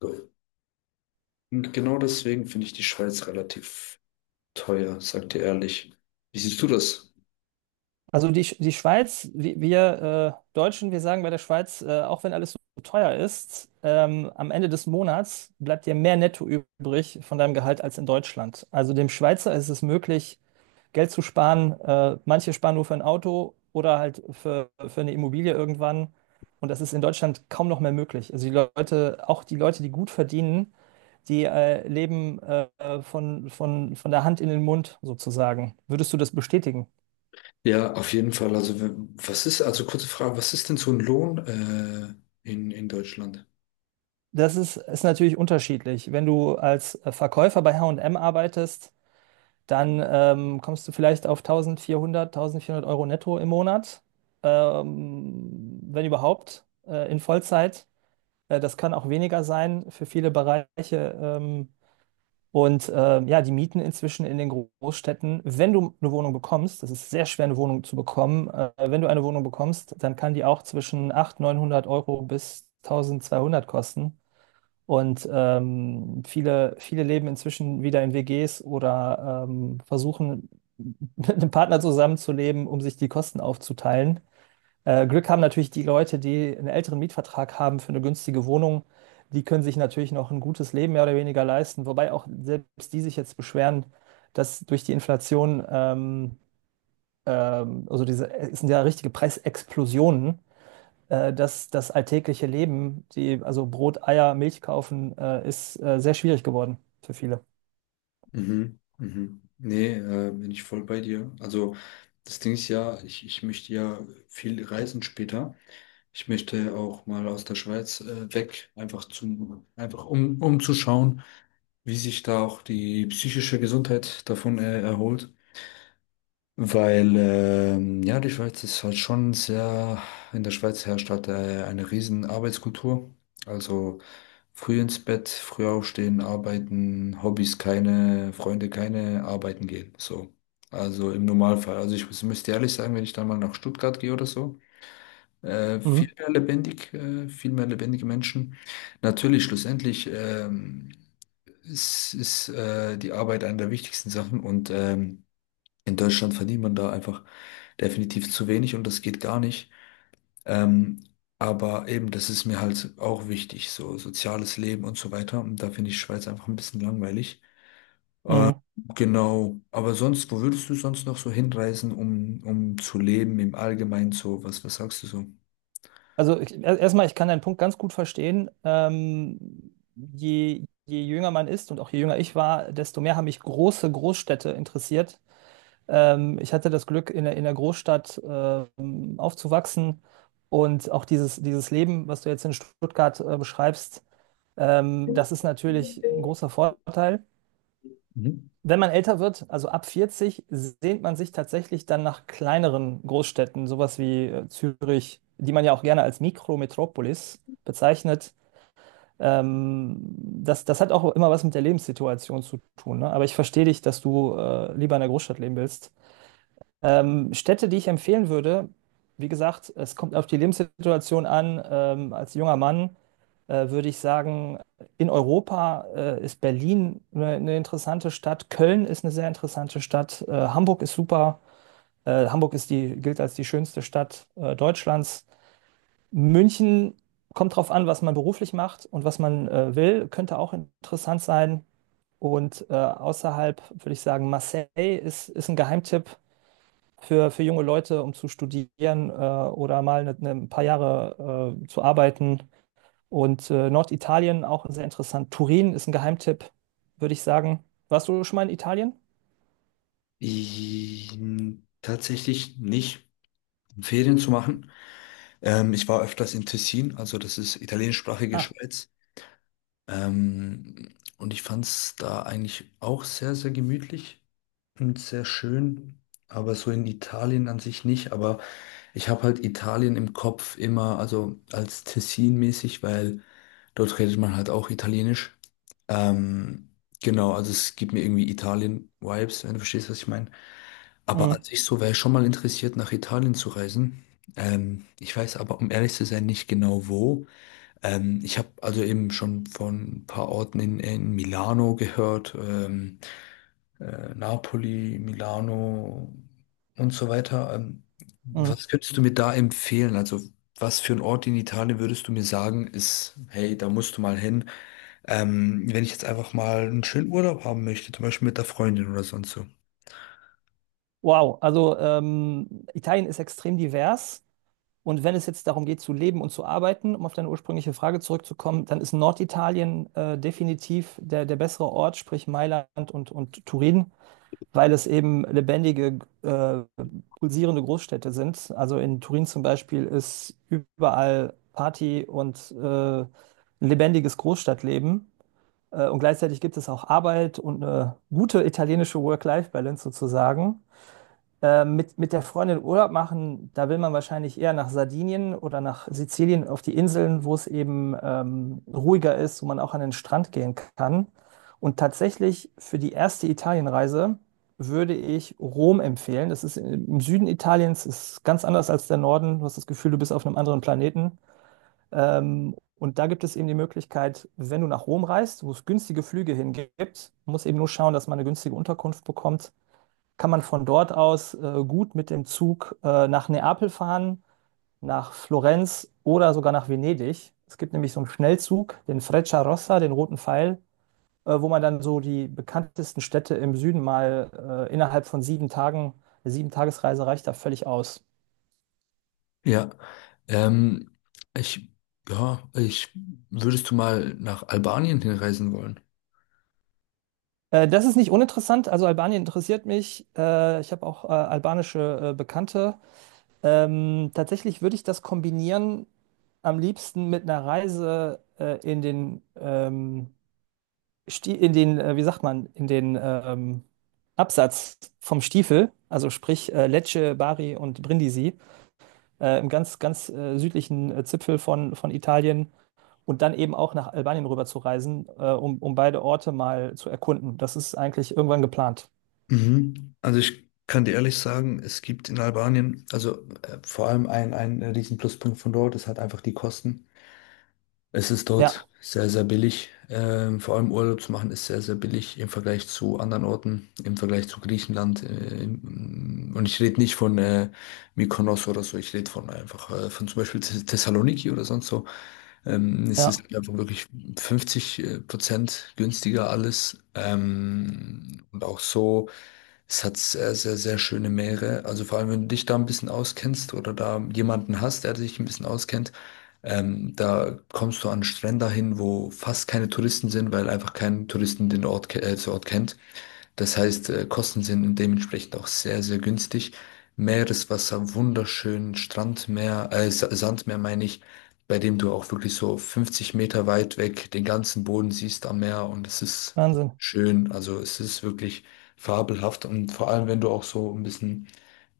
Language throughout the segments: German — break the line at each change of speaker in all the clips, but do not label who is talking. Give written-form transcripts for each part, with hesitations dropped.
Und genau deswegen finde ich die Schweiz relativ teuer, sagt ihr ehrlich. Wie siehst du das?
Also die Schweiz, wir Deutschen, wir sagen bei der Schweiz, auch wenn alles so teuer ist, am Ende des Monats bleibt dir mehr Netto übrig von deinem Gehalt als in Deutschland. Also dem Schweizer ist es möglich, Geld zu sparen. Manche sparen nur für ein Auto oder halt für eine Immobilie irgendwann. Und das ist in Deutschland kaum noch mehr möglich. Also die Leute, auch die Leute, die gut verdienen, die leben von der Hand in den Mund sozusagen. Würdest du das bestätigen?
Ja, auf jeden Fall. Also, was ist, also kurze Frage, was ist denn so ein Lohn in Deutschland?
Das ist natürlich unterschiedlich. Wenn du als Verkäufer bei H&M arbeitest, dann kommst du vielleicht auf 1400 Euro netto im Monat, wenn überhaupt, in Vollzeit. Das kann auch weniger sein für viele Bereiche. Ähm, ja, die Mieten inzwischen in den Großstädten, wenn du eine Wohnung bekommst, das ist sehr schwer, eine Wohnung zu bekommen, wenn du eine Wohnung bekommst, dann kann die auch zwischen 900 Euro bis 1200 kosten. Viele leben inzwischen wieder in WGs oder versuchen, mit einem Partner zusammenzuleben, um sich die Kosten aufzuteilen. Glück haben natürlich die Leute, die einen älteren Mietvertrag haben für eine günstige Wohnung. Die können sich natürlich noch ein gutes Leben mehr oder weniger leisten, wobei auch selbst die sich jetzt beschweren, dass durch die Inflation, es sind ja richtige Preisexplosionen das alltägliche Leben, die, also Brot, Eier, Milch kaufen, ist sehr schwierig geworden für viele.
Mhm, mhm. Nee, bin ich voll bei dir. Also, das Ding ist ja, ich möchte ja viel reisen später. Ich möchte auch mal aus der Schweiz weg, einfach zum, einfach um, um zu schauen, wie sich da auch die psychische Gesundheit davon erholt. Weil, ja, die Schweiz ist halt schon sehr, in der Schweiz herrscht halt eine riesen Arbeitskultur. Also früh ins Bett, früh aufstehen, arbeiten, Hobbys keine, Freunde keine, arbeiten gehen. So. Also im Normalfall. Also ich müsste ehrlich sagen, wenn ich dann mal nach Stuttgart gehe oder so,
Mhm.
viel mehr lebendig, viel mehr lebendige Menschen. Natürlich, schlussendlich ist die Arbeit eine der wichtigsten Sachen und in Deutschland verdient man da einfach definitiv zu wenig und das geht gar nicht. Ähm, aber eben, das ist mir halt auch wichtig, so soziales Leben und so weiter. Und da finde ich Schweiz einfach ein bisschen langweilig.
Mhm.
Genau, aber sonst, wo würdest du sonst noch so hinreisen, um, um zu leben im Allgemeinen so? Was, was sagst du so?
Also erstmal, ich kann deinen Punkt ganz gut verstehen. Je jünger man ist und auch je jünger ich war, desto mehr haben mich große Großstädte interessiert. Ich hatte das Glück, in in der Großstadt aufzuwachsen und auch dieses Leben, was du jetzt in Stuttgart beschreibst, das ist natürlich ein großer Vorteil.
Mhm.
Wenn man älter wird, also ab 40, sehnt man sich tatsächlich dann nach kleineren Großstädten, sowas wie Zürich, die man ja auch gerne als Mikrometropolis bezeichnet. Ähm, das hat auch immer was mit der Lebenssituation zu tun, ne? Aber ich verstehe dich, dass du lieber in der Großstadt leben willst. Städte, die ich empfehlen würde, wie gesagt, es kommt auf die Lebenssituation an. Als junger Mann würde ich sagen, in Europa ist Berlin eine interessante Stadt, Köln ist eine sehr interessante Stadt, Hamburg ist super, Hamburg ist die, gilt als die schönste Stadt Deutschlands. München kommt drauf an, was man beruflich macht und was man will, könnte auch interessant sein. Und außerhalb würde ich sagen, Marseille ist ein Geheimtipp für junge Leute, um zu studieren oder mal ein paar Jahre zu arbeiten. Und Norditalien auch sehr interessant. Turin ist ein Geheimtipp, würde ich sagen. Warst du schon mal in Italien?
Tatsächlich nicht, um Ferien zu machen. Ich war öfters in Tessin, also das ist italienischsprachige
Ah,
Schweiz. Und ich fand es da eigentlich auch sehr, sehr gemütlich. Und sehr schön, aber so in Italien an sich nicht. Aber ich habe halt Italien im Kopf immer, also als Tessin-mäßig, weil dort redet man halt auch Italienisch. Ähm, genau, also es gibt mir irgendwie Italien-Vibes, wenn du verstehst, was ich meine. Aber an
mm,
sich so wäre ich schon mal interessiert, nach Italien zu reisen. Ich weiß aber, um ehrlich zu sein, nicht genau wo. Ich habe also eben schon von ein paar Orten in Milano gehört. Napoli, Milano und so weiter.
mm.
Was könntest du mir da empfehlen? Also, was für ein Ort in Italien würdest du mir sagen, ist, hey, da musst du mal hin, wenn ich jetzt einfach mal einen schönen Urlaub haben möchte, zum Beispiel mit der Freundin oder sonst so?
Wow. Also Italien ist extrem divers. Und wenn es jetzt darum geht, zu leben und zu arbeiten, um auf deine ursprüngliche Frage zurückzukommen, dann ist Norditalien definitiv der bessere Ort, sprich Mailand und Turin. Weil es eben lebendige, pulsierende Großstädte sind. Also in Turin zum Beispiel ist überall Party und ein lebendiges Großstadtleben. Und gleichzeitig gibt es auch Arbeit und eine gute italienische Work-Life-Balance sozusagen. Mit der Freundin Urlaub machen, da will man wahrscheinlich eher nach Sardinien oder nach Sizilien auf die Inseln, wo es eben ruhiger ist, wo man auch an den Strand gehen kann. Und tatsächlich für die erste Italienreise würde ich Rom empfehlen. Das ist im Süden Italiens, ist ganz anders als der Norden. Du hast das Gefühl, du bist auf einem anderen Planeten. Ähm, und da gibt es eben die Möglichkeit, wenn du nach Rom reist, wo es günstige Flüge hingibt, muss eben nur schauen, dass man eine günstige Unterkunft bekommt. Kann man von dort aus gut mit dem Zug nach Neapel fahren, nach Florenz oder sogar nach Venedig. Es gibt nämlich so einen Schnellzug, den Freccia Rossa, den roten Pfeil, wo man dann so die bekanntesten Städte im Süden mal innerhalb von 7 Tagen, eine 7-Tagesreise reicht da völlig aus.
Ja, ähm, ich, ja, würdest du mal nach Albanien hinreisen wollen?
Das ist nicht uninteressant. Also Albanien interessiert mich. Ich habe auch albanische Bekannte. Tatsächlich würde ich das kombinieren am liebsten mit einer Reise in den Sti- in den, wie sagt man, in den Absatz vom Stiefel, also sprich Lecce, Bari und Brindisi, im ganz südlichen Zipfel von Italien und dann eben auch nach Albanien rüber zu reisen, um beide Orte mal zu erkunden. Das ist eigentlich irgendwann geplant.
Mhm. Also ich kann dir ehrlich sagen, es gibt in Albanien, also vor allem ein riesen Pluspunkt von dort ist halt einfach die Kosten. Es ist
Ja,
dort sehr, sehr billig. Vor allem Urlaub zu machen ist sehr, sehr billig im Vergleich zu anderen Orten, im Vergleich zu Griechenland. Und ich rede nicht von Mykonos oder so, ich rede von einfach von zum Beispiel Thessaloniki oder sonst so. Es ist
ja,
einfach wirklich 50% Prozent günstiger alles. Und auch so. Es hat sehr, sehr, sehr schöne Meere. Also vor allem, wenn du dich da ein bisschen auskennst oder da jemanden hast, der sich ein bisschen auskennt, da kommst du an Strände hin, wo fast keine Touristen sind, weil einfach kein Touristen den Ort, den Ort kennt. Das heißt, Kosten sind dementsprechend auch sehr, sehr günstig. Meereswasser, wunderschön, Strandmeer, Sandmeer meine ich, bei dem du auch wirklich so 50 Meter weit weg den ganzen Boden siehst am Meer und es ist
Wahnsinn.
schön. Also es ist wirklich fabelhaft und vor allem, wenn du auch so ein bisschen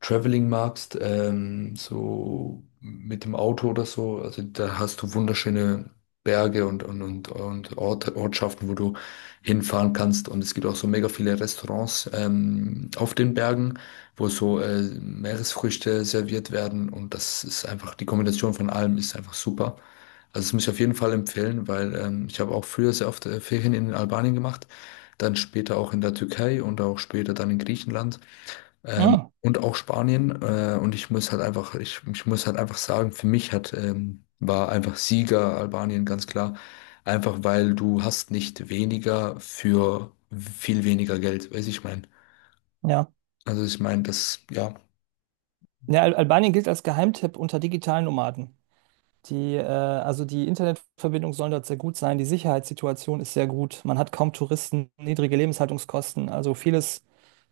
Traveling magst, so mit dem Auto oder so, also da hast du wunderschöne Berge und Orte, Ortschaften, wo du hinfahren kannst. Und es gibt auch so mega viele Restaurants auf den Bergen, wo so Meeresfrüchte serviert werden. Und das ist einfach, die Kombination von allem ist einfach super. Also das muss ich auf jeden Fall empfehlen, weil ich habe auch früher sehr oft Ferien in Albanien gemacht, dann später auch in der Türkei und auch später dann in Griechenland.
Mm,
Und auch Spanien. Und ich muss halt einfach, ich muss halt einfach sagen, für mich hat, war einfach Sieger Albanien ganz klar. Einfach weil du hast nicht weniger für viel weniger Geld, weiß ich mein.
ja.
Also ich meine, das, ja. auf
Ja, Al Albanien gilt als Geheimtipp unter digitalen Nomaden. Die Internetverbindung soll dort sehr gut sein. Die Sicherheitssituation ist sehr gut. Man hat kaum Touristen, niedrige Lebenshaltungskosten. Also vieles,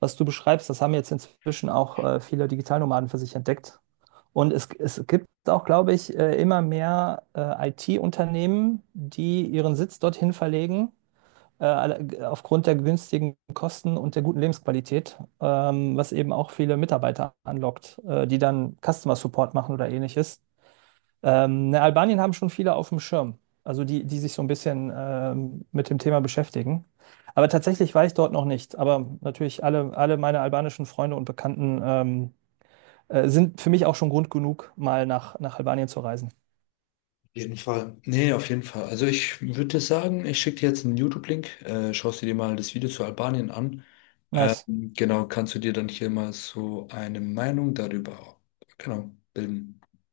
was du beschreibst, das haben jetzt inzwischen auch viele Digitalnomaden für sich entdeckt. Und es gibt auch, glaube ich, immer mehr IT-Unternehmen, die ihren Sitz dorthin verlegen, aufgrund der günstigen Kosten und der guten Lebensqualität, was eben auch viele Mitarbeiter anlockt, die dann Customer Support machen oder ähnliches. Ne, Albanien haben schon viele auf dem Schirm, also die, die sich so ein bisschen mit dem Thema beschäftigen. Aber tatsächlich war ich dort noch nicht. Aber natürlich alle meine albanischen Freunde und Bekannten sind für mich auch schon Grund genug, mal nach Albanien zu reisen.
jeden Fall. Nee, auf jeden Fall. Also ich würde sagen, ich schicke dir jetzt einen YouTube-Link, schaust du dir mal das Video zu Albanien an.
Nice.
Genau, kannst du dir dann hier mal so eine Meinung darüber, genau, bilden.